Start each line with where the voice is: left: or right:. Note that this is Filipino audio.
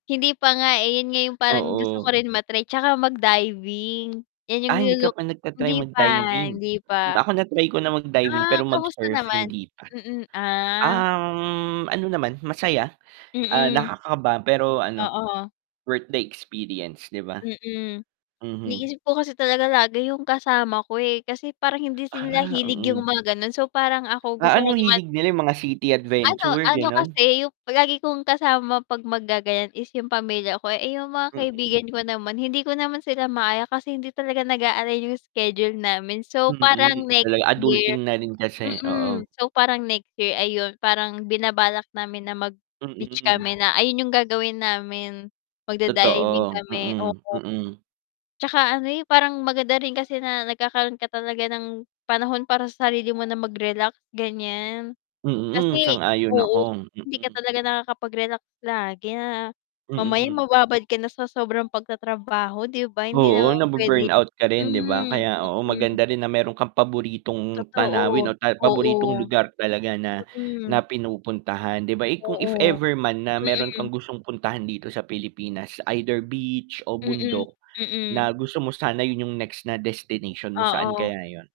left: Hindi pa nga eh, yun nga yung parang gusto ko
right: Oo.
left: rin ma-try, tsaka mag diving, yan yung
right: Ah, hindi ka
left: nilu-look
right: pa nagta-try
left: hindi pa
right: mag-diving.
left: hindi pa.
right: Ako na-try ko na mag-diving
left: Ah,
right: pero
left: kamusta
right: mag-surf
left: naman?
right: hindi pa.
left: Mm, ah.
right: Um, ano naman masaya, ah,
left: Mm.
right: nakakaba pero ano,
left: Oo.
right: worth the experience, di ba?
left: Mm.
right: Mhm.
left: Iniisip ko kasi talaga lagi yung kasama ko eh, kasi parang hindi sila
right: Ah,
left: hilig yung
right: mm.
left: mga gano'n, so parang ako
right: A
left: gusto
right: ano
left: ko naman
right: hilig nila yung mga city
left: Ano
right: adventure,
left: ano
right: gano'n?
left: kasi yung lagi kong kasama 'pag maggagayan is yung pamilya ko, eh, yung mga
right: Mm.
left: kaibigan ko naman, hindi ko naman sila maaya kasi hindi talaga nag-a-align yung schedule namin, so
right: Mm,
left: parang next
right: talaga,
left: year,
right: adulting na rin kasi, oo.
left: mm, so parang next year, ayun parang binabalak namin na mag-beach
right: Mm.
left: kami na ayun yung gagawin namin, magda-diving
right: Totoo,
left: kami,
right: mm,
left: oo.
right: mm.
left: Tsaka ano eh, parang maganda rin kasi na nagkakaroon ka talaga ng panahon para sa sarili mo na mag-relax, ganyan.
right: Mm, mm
left: Kasi
right: sang-ayon
left: oo,
right: ako,
left: hindi ka
right: mm.
left: talaga nakakapag-relax lagi na mamaya
right: Mm.
left: mababad ka na sa sobrang pagtatrabaho di ba, hindi
right: Oo,
left: naman puwede,
right: nabu-burnout ka rin di ba?
left: hmm,
right: Kaya, oo,
left: mm.
right: maganda rin na meron kang paboritong
left: Totoo,
right: tanawin o ta
left: oo.
right: paboritong lugar talaga na na
left: Mm
right: pinupuntahan di ba eh, kung if
left: Oo.
right: ever man na meron
left: Mm.
right: kang gustong puntahan dito sa Pilipinas, either beach o
left: Mm,
right: bundok na
left: mm.
right: gusto mo sana yun yung next na destination mo, saan
left: Oo.
right: kaya yun?